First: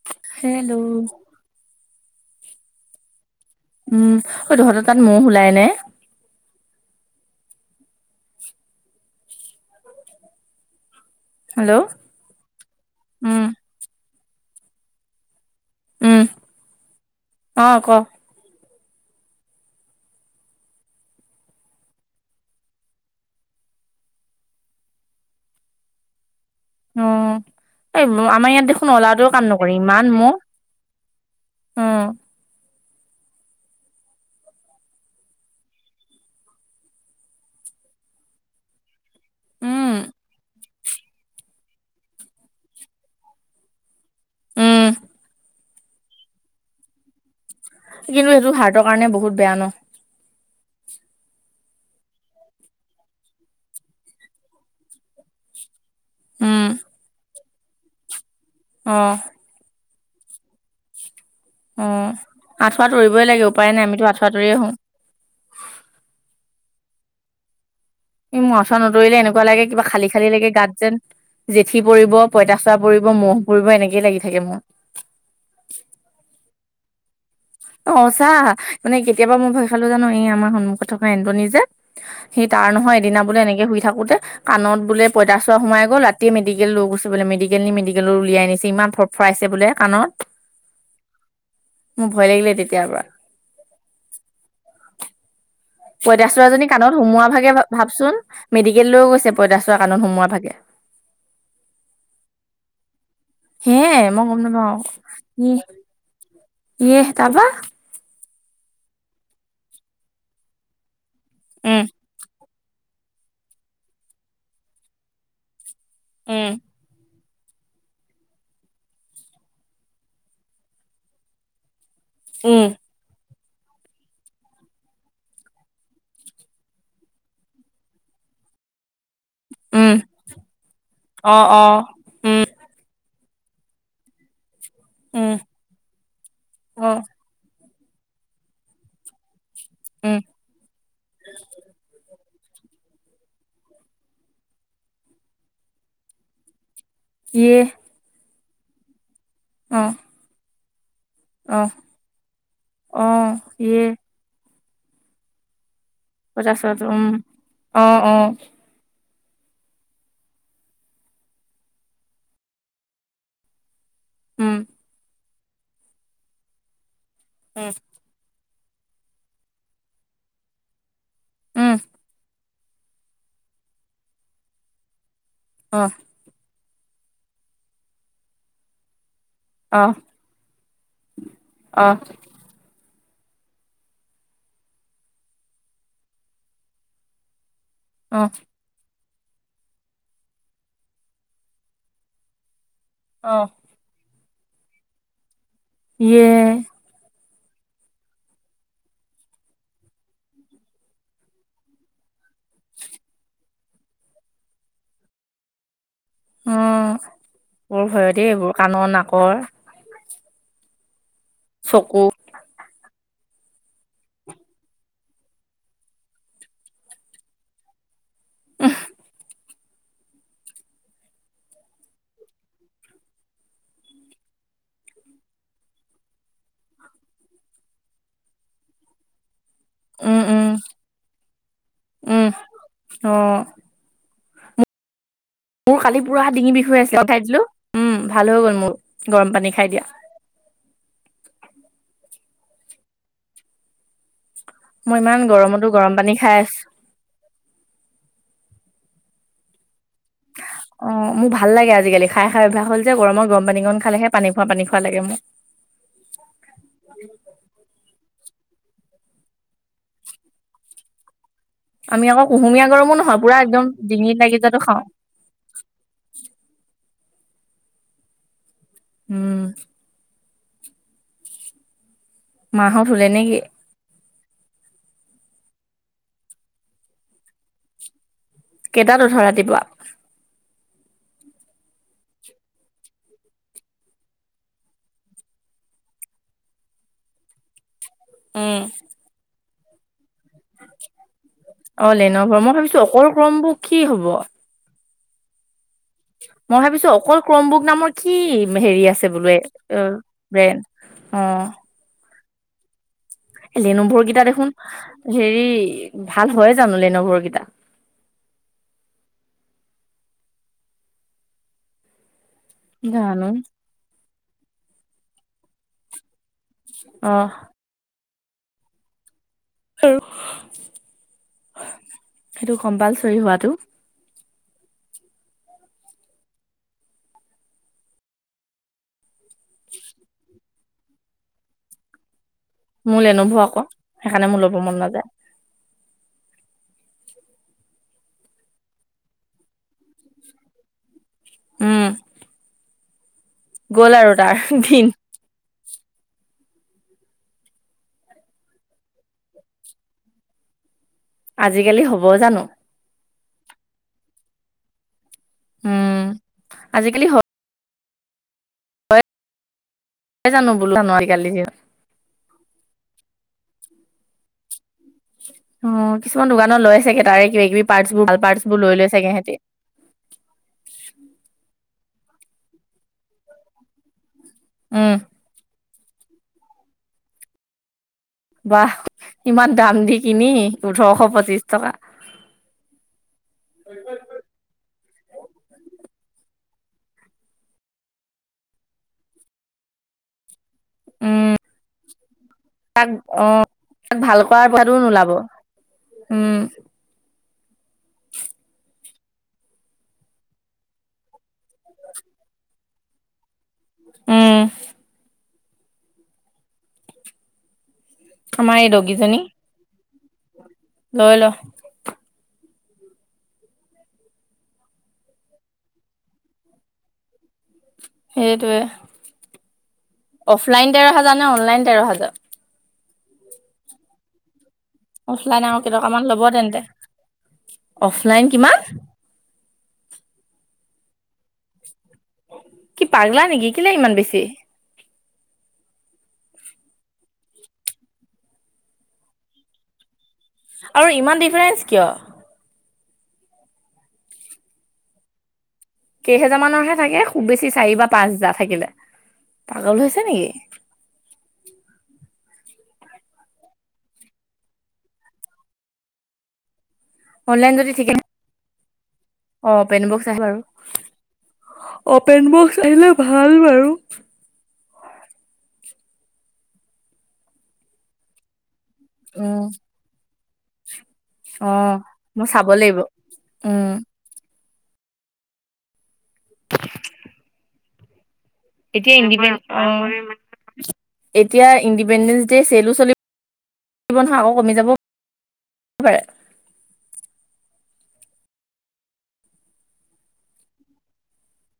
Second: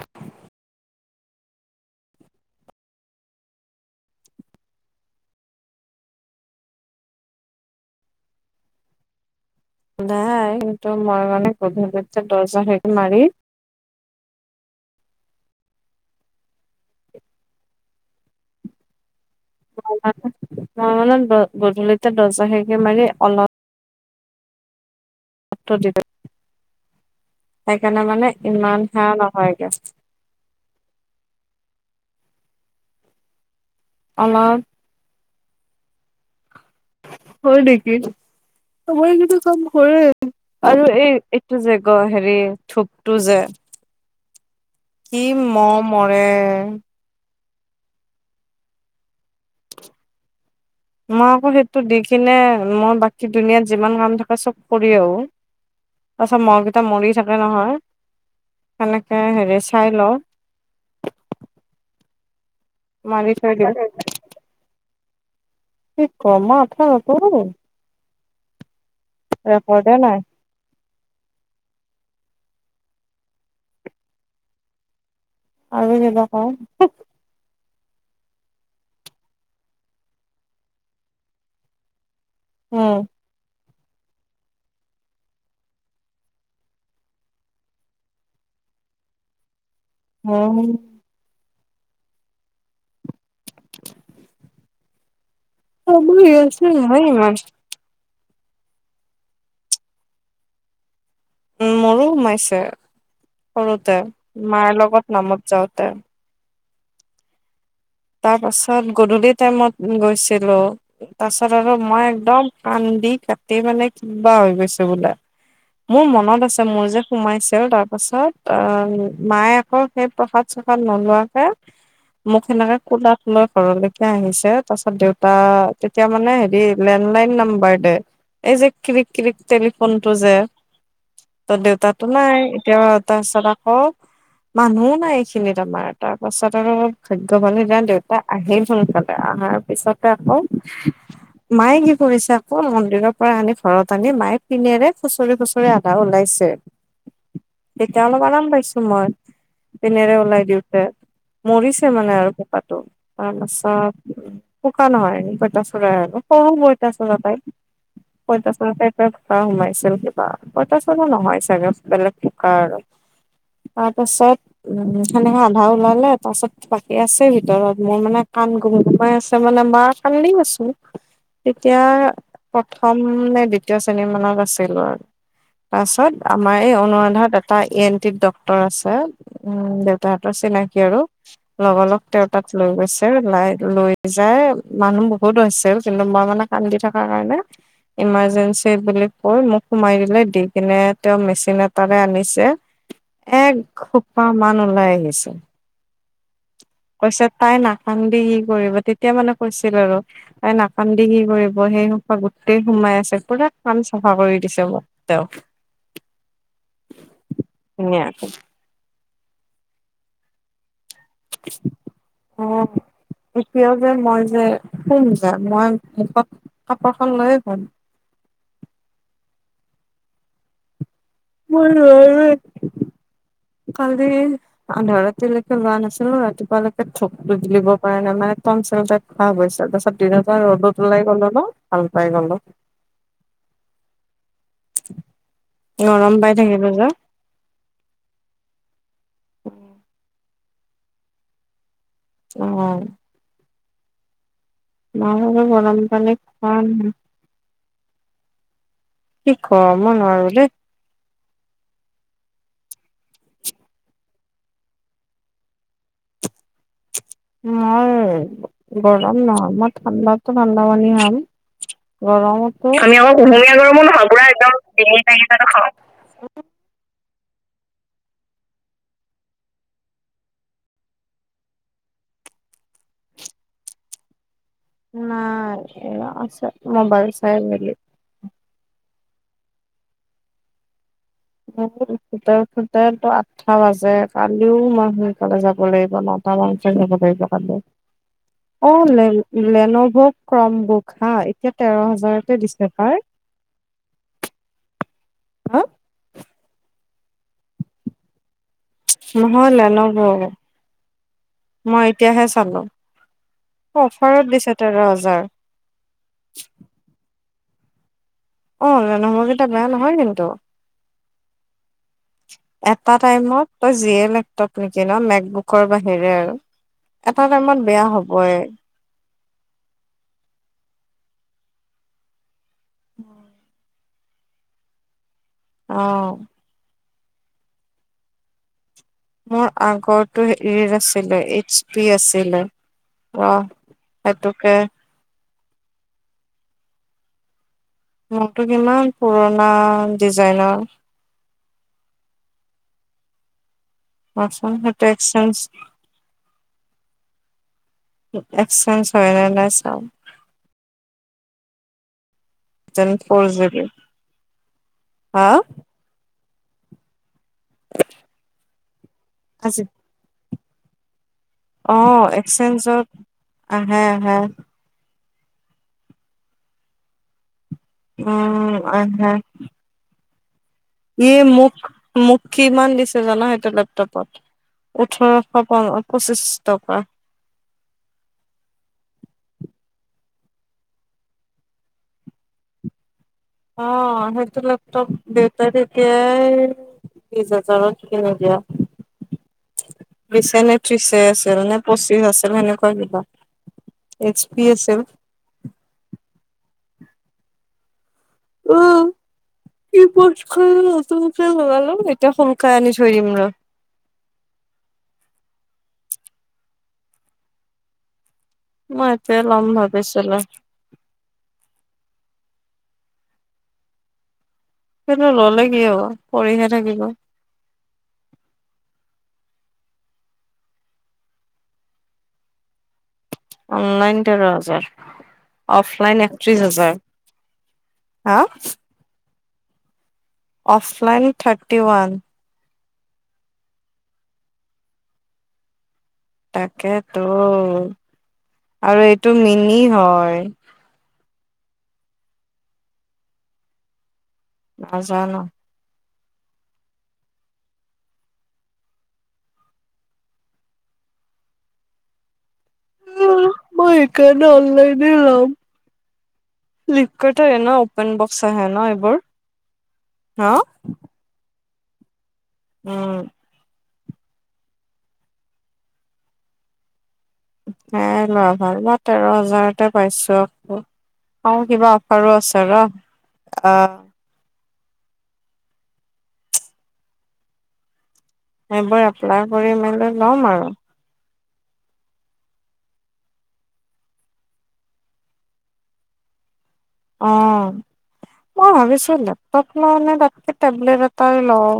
Hello উম অ তহঁত তাত মহ ওলাই নে ওলাই কিন্তু মই মানে হেল্ল' গধূলি দৰ্জা খিৰিকী মাৰি উম উম অ ক মই মানে গধূলিতে দৰ্জা খিৰিকী মাৰি অলপ সত দিগাই [unintelligible] উ এই আমাৰ ইয়াত ইমান দেখোন সেয়া অ'লাটোও কাম নহয়গে নকৰে, ইমান মহ। অঁ। অলপ হয় নেকি, আমাৰ গিতা কাম উম কৰে। আৰু এই এইটো যে গ হেৰি থোপটো যে উম কি মহ মৰে কিন্তু সেইটো হাৰ্টৰ কাৰণে বহুত বেয়া ন মই আকৌ সেইটো দি কিনে মই বাকী দুনিয়াত যিমান কাম থাকে চব কৰি আহো [unintelligible] তাৰপাছত উম মহকেইটা মৰি থাকে নহয় অ সেনেকে হেৰি চাই লওঁ অ আঁঠুৱা তৰিবই মাৰি লাগে থৈ দিওঁ উপায় নাই আমিতো আঁঠুৱা তৰিয়ে হোঁ। এই গৰম'ম আঁঠুৱা নতও ম'ই। ই মু আঁঠুৱা নতৰিলে এনেকুৱা লাগে কিবা ৰেকৰ্ডে খাল নাই খালি লাগে গাত যেন জেঠি পৰিব, পইতাচা পৰিব, মহ' পৰিব এনেকেই লাগি থাকে মোৰ। আৰু কিবা ক? অ হচা, মানে কেতিয়াবা মই ভয় খালো জানো এই আমাৰ সন্মুখত থকা এণ্টনি যে সি তাৰ নহয় উম এদিনা বোলে এনেকে শুই থাকোতে কাণত বোলে পইচা চোৱাৰা সোমাই গল ৰাতিয়ে মেডিকেল লৈ গৈছে বোলে, মেডিকেল নি মেডিকেলত উলিয়াই আনিছে ইমান ফৰ ফৰাইছে বোলে কাণত। অঁ। মোৰ ভয় লাগিলে তেতিয়াৰ পৰা। পঁইতাচোৰাজনী কাণত সোমোৱাৰ ইমান ভাগে ভাবচোন? মেডিকেল লৈ গৈছে পঁইতাচোৰা কাণত সোমোৱাৰ ভাগে। উম মোৰো সোমাইছে হে সৰুতে, মই গম নাপাওঁ মাৰ লগত নামত যাওঁতে। ইয়ে'হ তাপা? তাৰ পাছত গধূলি টাইমত গৈছিলোঁ, তাৰ পছত আৰু উম মই একদম কান্দি কাটি মানে কিবা হৈ গৈছোঁ বোলে। মোৰ মনত উম আছে মোৰ যে সোমাইছে তাৰ পাছত অ মায়ে আকৌ সেই প্ৰসাদ-চসাদ নোলোৱাকে [inaudible] মোক সেনেকে কোলাত লৈ ঘৰলৈকে আহিছে, তাৰ পাছত দেউতা তেতিয়া মানে হেৰি লেণ্ডলাইন নাম্বাৰ, দে এই যে কৰিক কৰিক টেলিফোন উম টো যে, অ ত অ দেউতাটো নাই, উম এতি তাৰপাছত আকৌ মানুহো নাই উম এইখিনিত আমাৰ, তাৰপাছত আৰু অ ভা ক'বালে যান দেউতা আহেই সোনকালে আহাৰ তাৰ পিছতে উম আকৌ মায়ে কি কৰিছে, মন্দিৰৰ পৰা আনি ঘৰত আনি মায়ে পিননেৰে খুচৰি খুচৰি আধা ওলাইছে। ইয়ে'হ। তেতিয়া অলপ আৰাম পাইছো মই, অ পিনেৰে ওলাই দিওঁতে, অ মৰিছে মানে আৰু পাতো অ তাৰ ইহ পাছত পোকা নহয় পইতাচোৰা আৰু সৰু পঁইতাচোৰাটো উম বৈতাচোৰা পাই, অ অ পইতাচোৰা পাই তে পোকা সোমাইছিল কিবা, পইতাচোৰা নহয় চাগে বেলেগ পোকা আৰু। তাৰপাছত উম সেনেকে আধা ওলালে, তাৰ পাছত বাকী আছে উম ভিতৰত মোৰ মানে কাণ গুম গোমাই আছে মানে মাৰ কান্দি আছো উম তেতিয়া প্ৰথম নে দ্বিতীয় শ্ৰেণী মানত আছিলো আৰু অহ তাছত আমাৰ এই অনুৰাধাত এটা ই এন টিত ডক্তৰ আছে। উম অহ দেউতাহতৰ চিনাকী আৰু লগৰ অহ লগ তাত লৈ গৈছে, লাই লৈ যাই মানুহ বহুত হৈছিল কিন্তু মই মানে কান্দি থাকাৰ কাৰণে [inaudible] ইমাৰজেঞ্চি বুলি কৈ মোক সোমাই দিলে, দি কিনে তেওঁ মেচিন এটাৰে আনিছে অ', এক খোপা মান ওলাই আহিছে। ইয়ে। কৈছে তাই নাকান্দি কি কৰিব? তেতিয়া মানে কৈছিল আৰু। তাই নাকান্দি কি কৰিব সেও গোটেই সোমাই আছে পুৰা কাম চাফা কৰি দিছে মোক তেওঁ। অ বৰ ধুনীয়াকে ভয়তে এইবোৰ কাণৰ, নাকৰ। চকু অঁহ। এতিয়াও যে মই যে শুম যে, মই মুখত কাপোৰখন লৈয়ে শুম। মোৰ ৰুৱা ৰুই কালি আধা ৰাতিলৈকে লোৱা নাছিলো ৰাতিপুৱালৈকে থোকটো গিলিব পৰা নাই মানে টনচিল টাইপ হৈ গৈছিল। তাপাছত উম, দিনৰ উম, পৰা ৰ'দত ওলাই গলো ন ভাল পাই উম, গ'লো। অ মোৰ কালি নৰম পুৰা পাই ডিঙি বিষ থাকিব হৈ যে আছিলে খাই দিলো উম ভাল হৈ গ'ল মোৰ গৰম পানী খাই দিয়া। অ। মই ইমান গৰমতো গৰম পানী খাই আছো। কি ক মই নোৱাৰো দে। অ মো ভাল লাগে আজিকালি খাই খাই অভ্যাস হল যে গৰমত গৰম পানী কণ খালেহে পানী খোৱা পানী খোৱা লাগে মো। [unintelligible] মই গৰম নহয়। মই ঠাণ্ডাতো ঠাণ্ডা পানী খাম। আমি আকৌ কুহুমীয়া গৰমতো গৰমো আমি আক নহয় পুৰা কুহুমীয়া একদম গৰমো নহয় ডিঙিত পুৰা লাগি একদম যোৱাটো খাওঁ ডিঙি সেইকেইটাতো খাও উম। মাঁহত শুলে নে কি? নাই এ আছে মবাইল চাই মেলি। কেইটাত উঠা ৰাতিপুৱা? উম উঠোতে উঠোতে তো আঠটা বাজে কালিও মই সোনকালে যাব লাগিব ন। তালাপ যাব লাগিব কাইলে উম, অ লে লেনভত ক্ৰম বুক হা এতিয়া তেৰ হাজাৰতে দিছে তাৰ। ক্ৰমবোৰ কি হ'ব? হেল্ল মই ভাবিছো অকল ক্ৰমবোক নামৰ কি হেৰি আছে বোলে নহয় অ লেনভ ব্ৰেণ্ড অ। মই এতিয়াহে চালো। লেনুভোৰ কেইটা অফাৰত দিছে দেখোন তেৰ হাজাৰ হেৰি ভাল হয় জানো লেনভৰ কেইটা? অ লেনভৰকেইটা বেয়া নহয় কিন্তু। এটা জানো টাইমত তই যিয়ে লেপটপ নিকিন মেকবোকৰ বাহিৰে আৰু অ এটা টাইমত বেয়া হবই। আৰু সেইটো কম্পালচৰি হোৱাতো অ। মোৰ আগৰতো হেৰি আছিলে এইচ পি আছিলে। মোৰ ৰ লেনেভ আক সেকাণে মো সেইটোকে ল'ব মন নাযায়। মোকতো কিমান পুৰণা ডিজাইনৰ। উম। গ'ল আৰু তাৰ প্ৰথমতো দিন টেষ্ট চেঞ্জ এক্সেঞ্জ হয় নে নাই চাম। আজিকালি হ'ব জানো? যেন ফৰ্জ নেকি? হা? উম আজিকালি স আজি পাই জানো বোলা আজিকালি সিহঁত অ এক্সচেঞ্জত আহে আহে অ কিছুমান দোকানত লৈ চাগে তাৰে কিবা কিবি পাৰ্টছ বোৰ ভাল পাৰ্ট উম বোৰ লৈ লৈ চাগে হেতি। ইয়ে মোক মোক কিমান দিছে জান সেইটো লেপটপত উম ওঠৰশ পন- পঁচিছ টকা। বাহ ইমান দাম দি কিনি ওঠৰশ পঁচিশ টকা। অ সেইটো লেপটপ দেউতাই তেতিয়াই বিশ হাজাৰত কিয় নিদিয়া? দিচানে? উম ত্ৰিছে আছিল নে পঁচিশ আছিল সেনেকুৱা তাক কিবা। অ তাক ভাল এইচ পি কৰাৰ পইচাটো আছিল। নোলাব উম। [inaudible] ও। ই পৌটখন নতুন কে লগালো এতিয়া সোনকালে আনি থৈ দিম ৰ। উম। আমাৰ এই মই ইয়াতে দগীজনী লম ভাবিছিলো। লৈ ল। কিন্তু ললে কি হব পৰিহে থাকিব। সেইটোৱে অফলাইন তেৰ হাজাৰ নে অনলাইন তেৰ হাজাৰ? অনলাইন তেৰ হাজাৰ। অফলাইন আৰু অফলাইন কেইটকামান ল'ব একত্ৰিশ তেন্তে হাজাৰ। হা। অফলাইন কিমান অফলাইন থাৰ্টি ৱান। কি পাগলা নেকি কেলে ইমান বেছি। তাকেতো আৰু এইটো মিনি হয়। আৰু ইমান ডিফাৰেঞ্চ কিয়? নাজানোঁ। কেইহেজাৰ মানৰহে থাকে খুব বেছি চাৰি বা পাঁচ হেজাৰ থাকিলে। পাগল হৈছে নেকি? মই সেইকাৰণে অনলাইনে ল'ম। ফ্লিপকাৰ্ট আহে ন অনলাইন যদি ঠিকে অপেন বক্স আহে ন এইবোৰ। অ অপেন বক্স আহে হা। বাৰু অপেন বক্স আহিলে উম ভাল বাৰু। সেইয়াই লৱা ভাল বাট, তেৰ উম হাজাৰতে পাইছো আকৌ অ কিবা অফাৰো মই আছে চাব ৰ, লাগিব অ। উম [inaudible] সেইবোৰ এতিয়া এপ্লাই ইণ্ডিপে কৰি মেলি ল'ম আৰু এতিয়া ইণ্ডিপেণ্ডেন্ট ডে চেলো চলিব- ব নহয় আকৌ কমি যাব পাৰে। অ মই ভাবিছো লেপটপ লওঁ নে তাতকে টেবলেট এটাই লওঁ।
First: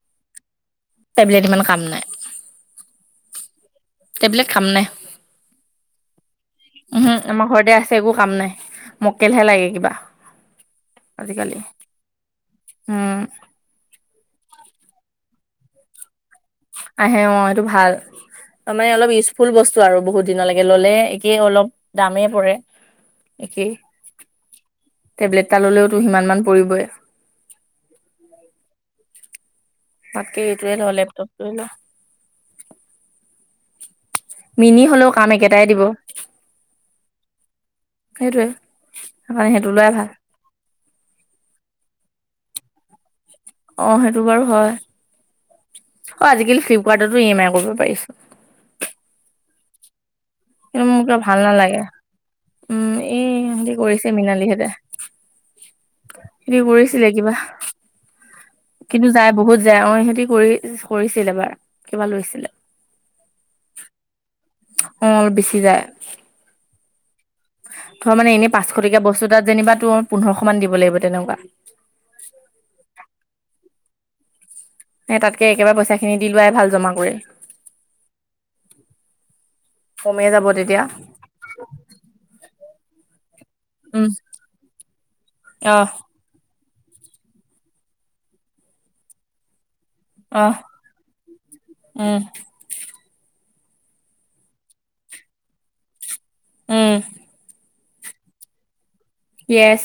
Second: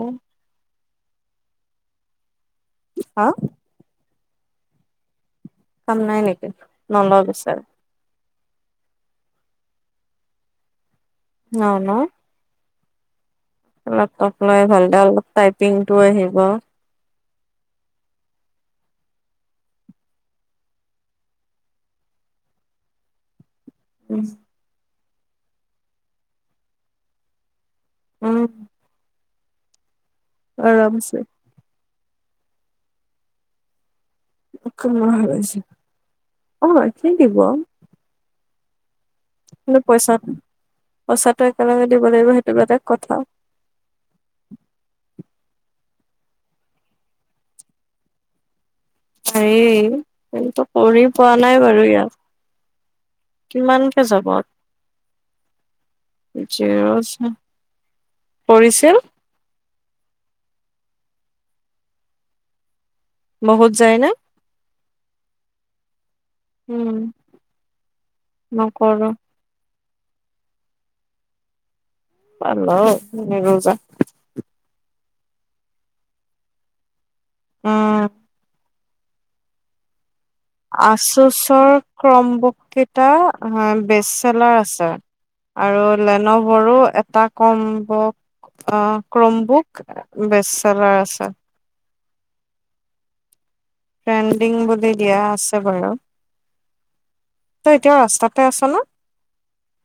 টেবলেট ইমান কাম নাই। হা। টেবলেট কাম নাই। কাম নাই নেকি উহু নলও আমাৰ পিছে। ঘৰতে আছে একো কাম নাই মকেলহে লাগে কিবা আজিকালি। ন ন উম। লেপটপ লৈ ভালকে অলপ টাইপিং টো আহিব। আহে অ এইটো ভাল। ত মানে অলপ ইউজফুল বস্তু আৰু বহুত দিনলৈকে ল'লে একে অলপ দামেই পৰে। একেই। উম। টেবলেট এটা ল'লেওতো সিমান পৰিবই। উম। তাতকে এইটোয়ে ল আৰামছে লেপটপটোৱে ল। মিনি কিমান হলেও হৈ কাম আছে? একেটাই দিব অ আজিয়ে দিব। সেইটোৱে। সেইকাৰণে সেইটো কিন্তু লোৱাই ভাল পইচা ন পইচাটো একেলগে দিব লাগিব সেইটো বেলেগ কথা। অ সেইটো বাৰু হয় হয় আজিকালি ফ্লিপকাৰ্টতো ই এম আই কৰিব পাৰি চোন। হেৰি কিন্তু মোৰ কৰি কিবা পোৱা ভাল নাই নালাগে বাৰু ইয়াত। উম এই ইহঁতি কিমানকে কৰিছে যাব মৃনালীহেঁতে। সেটি জিৰ' কৰিছিলে কিবা। পৰিছিল কিন্তু যায় বহুত যায় অ সিহতি কৰি কৰিছিলে এবাৰ কিবা লৈছিলে। বহুত যায় না? অ অলপ বেছি যায় উম? ধ মানে এনে পাঁচশটকীয়া নকৰো বস্তু তাত যেনিবা তোৰ পোন্ধৰশ মান দিব লাগিব তেনেকুৱা। বালও নেৰোঁ যা সে তাতকে একেবাৰে পইচাখিনি দি লোৱাই ভাল জমা কৰে। উহ। কমে যাব তেত- আচোচৰ ক্ৰম্বকেইটা উম বেচেলাৰ আছে। আৰু অহ লেনভৰো এটা কম্বুক ক্ৰম্বুক অহ বেচেলাৰ আছে। উম। ট্ৰেণ্ডিং বুলি দিয়া আছে বাৰু। উম। তই এতিয়া ৰাস্তাতে আছ ন। য়েছ।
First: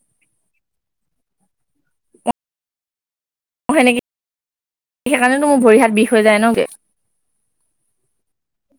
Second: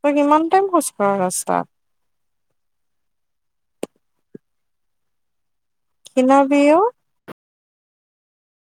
তই কিমান টাইম খোজকাঢ় ৰাস্তাত। অ সেনেকে সেইকাৰণেতো মোৰ ভৰি হাত বিষ হৈ যায় ন কে। ক্ষীণাবিও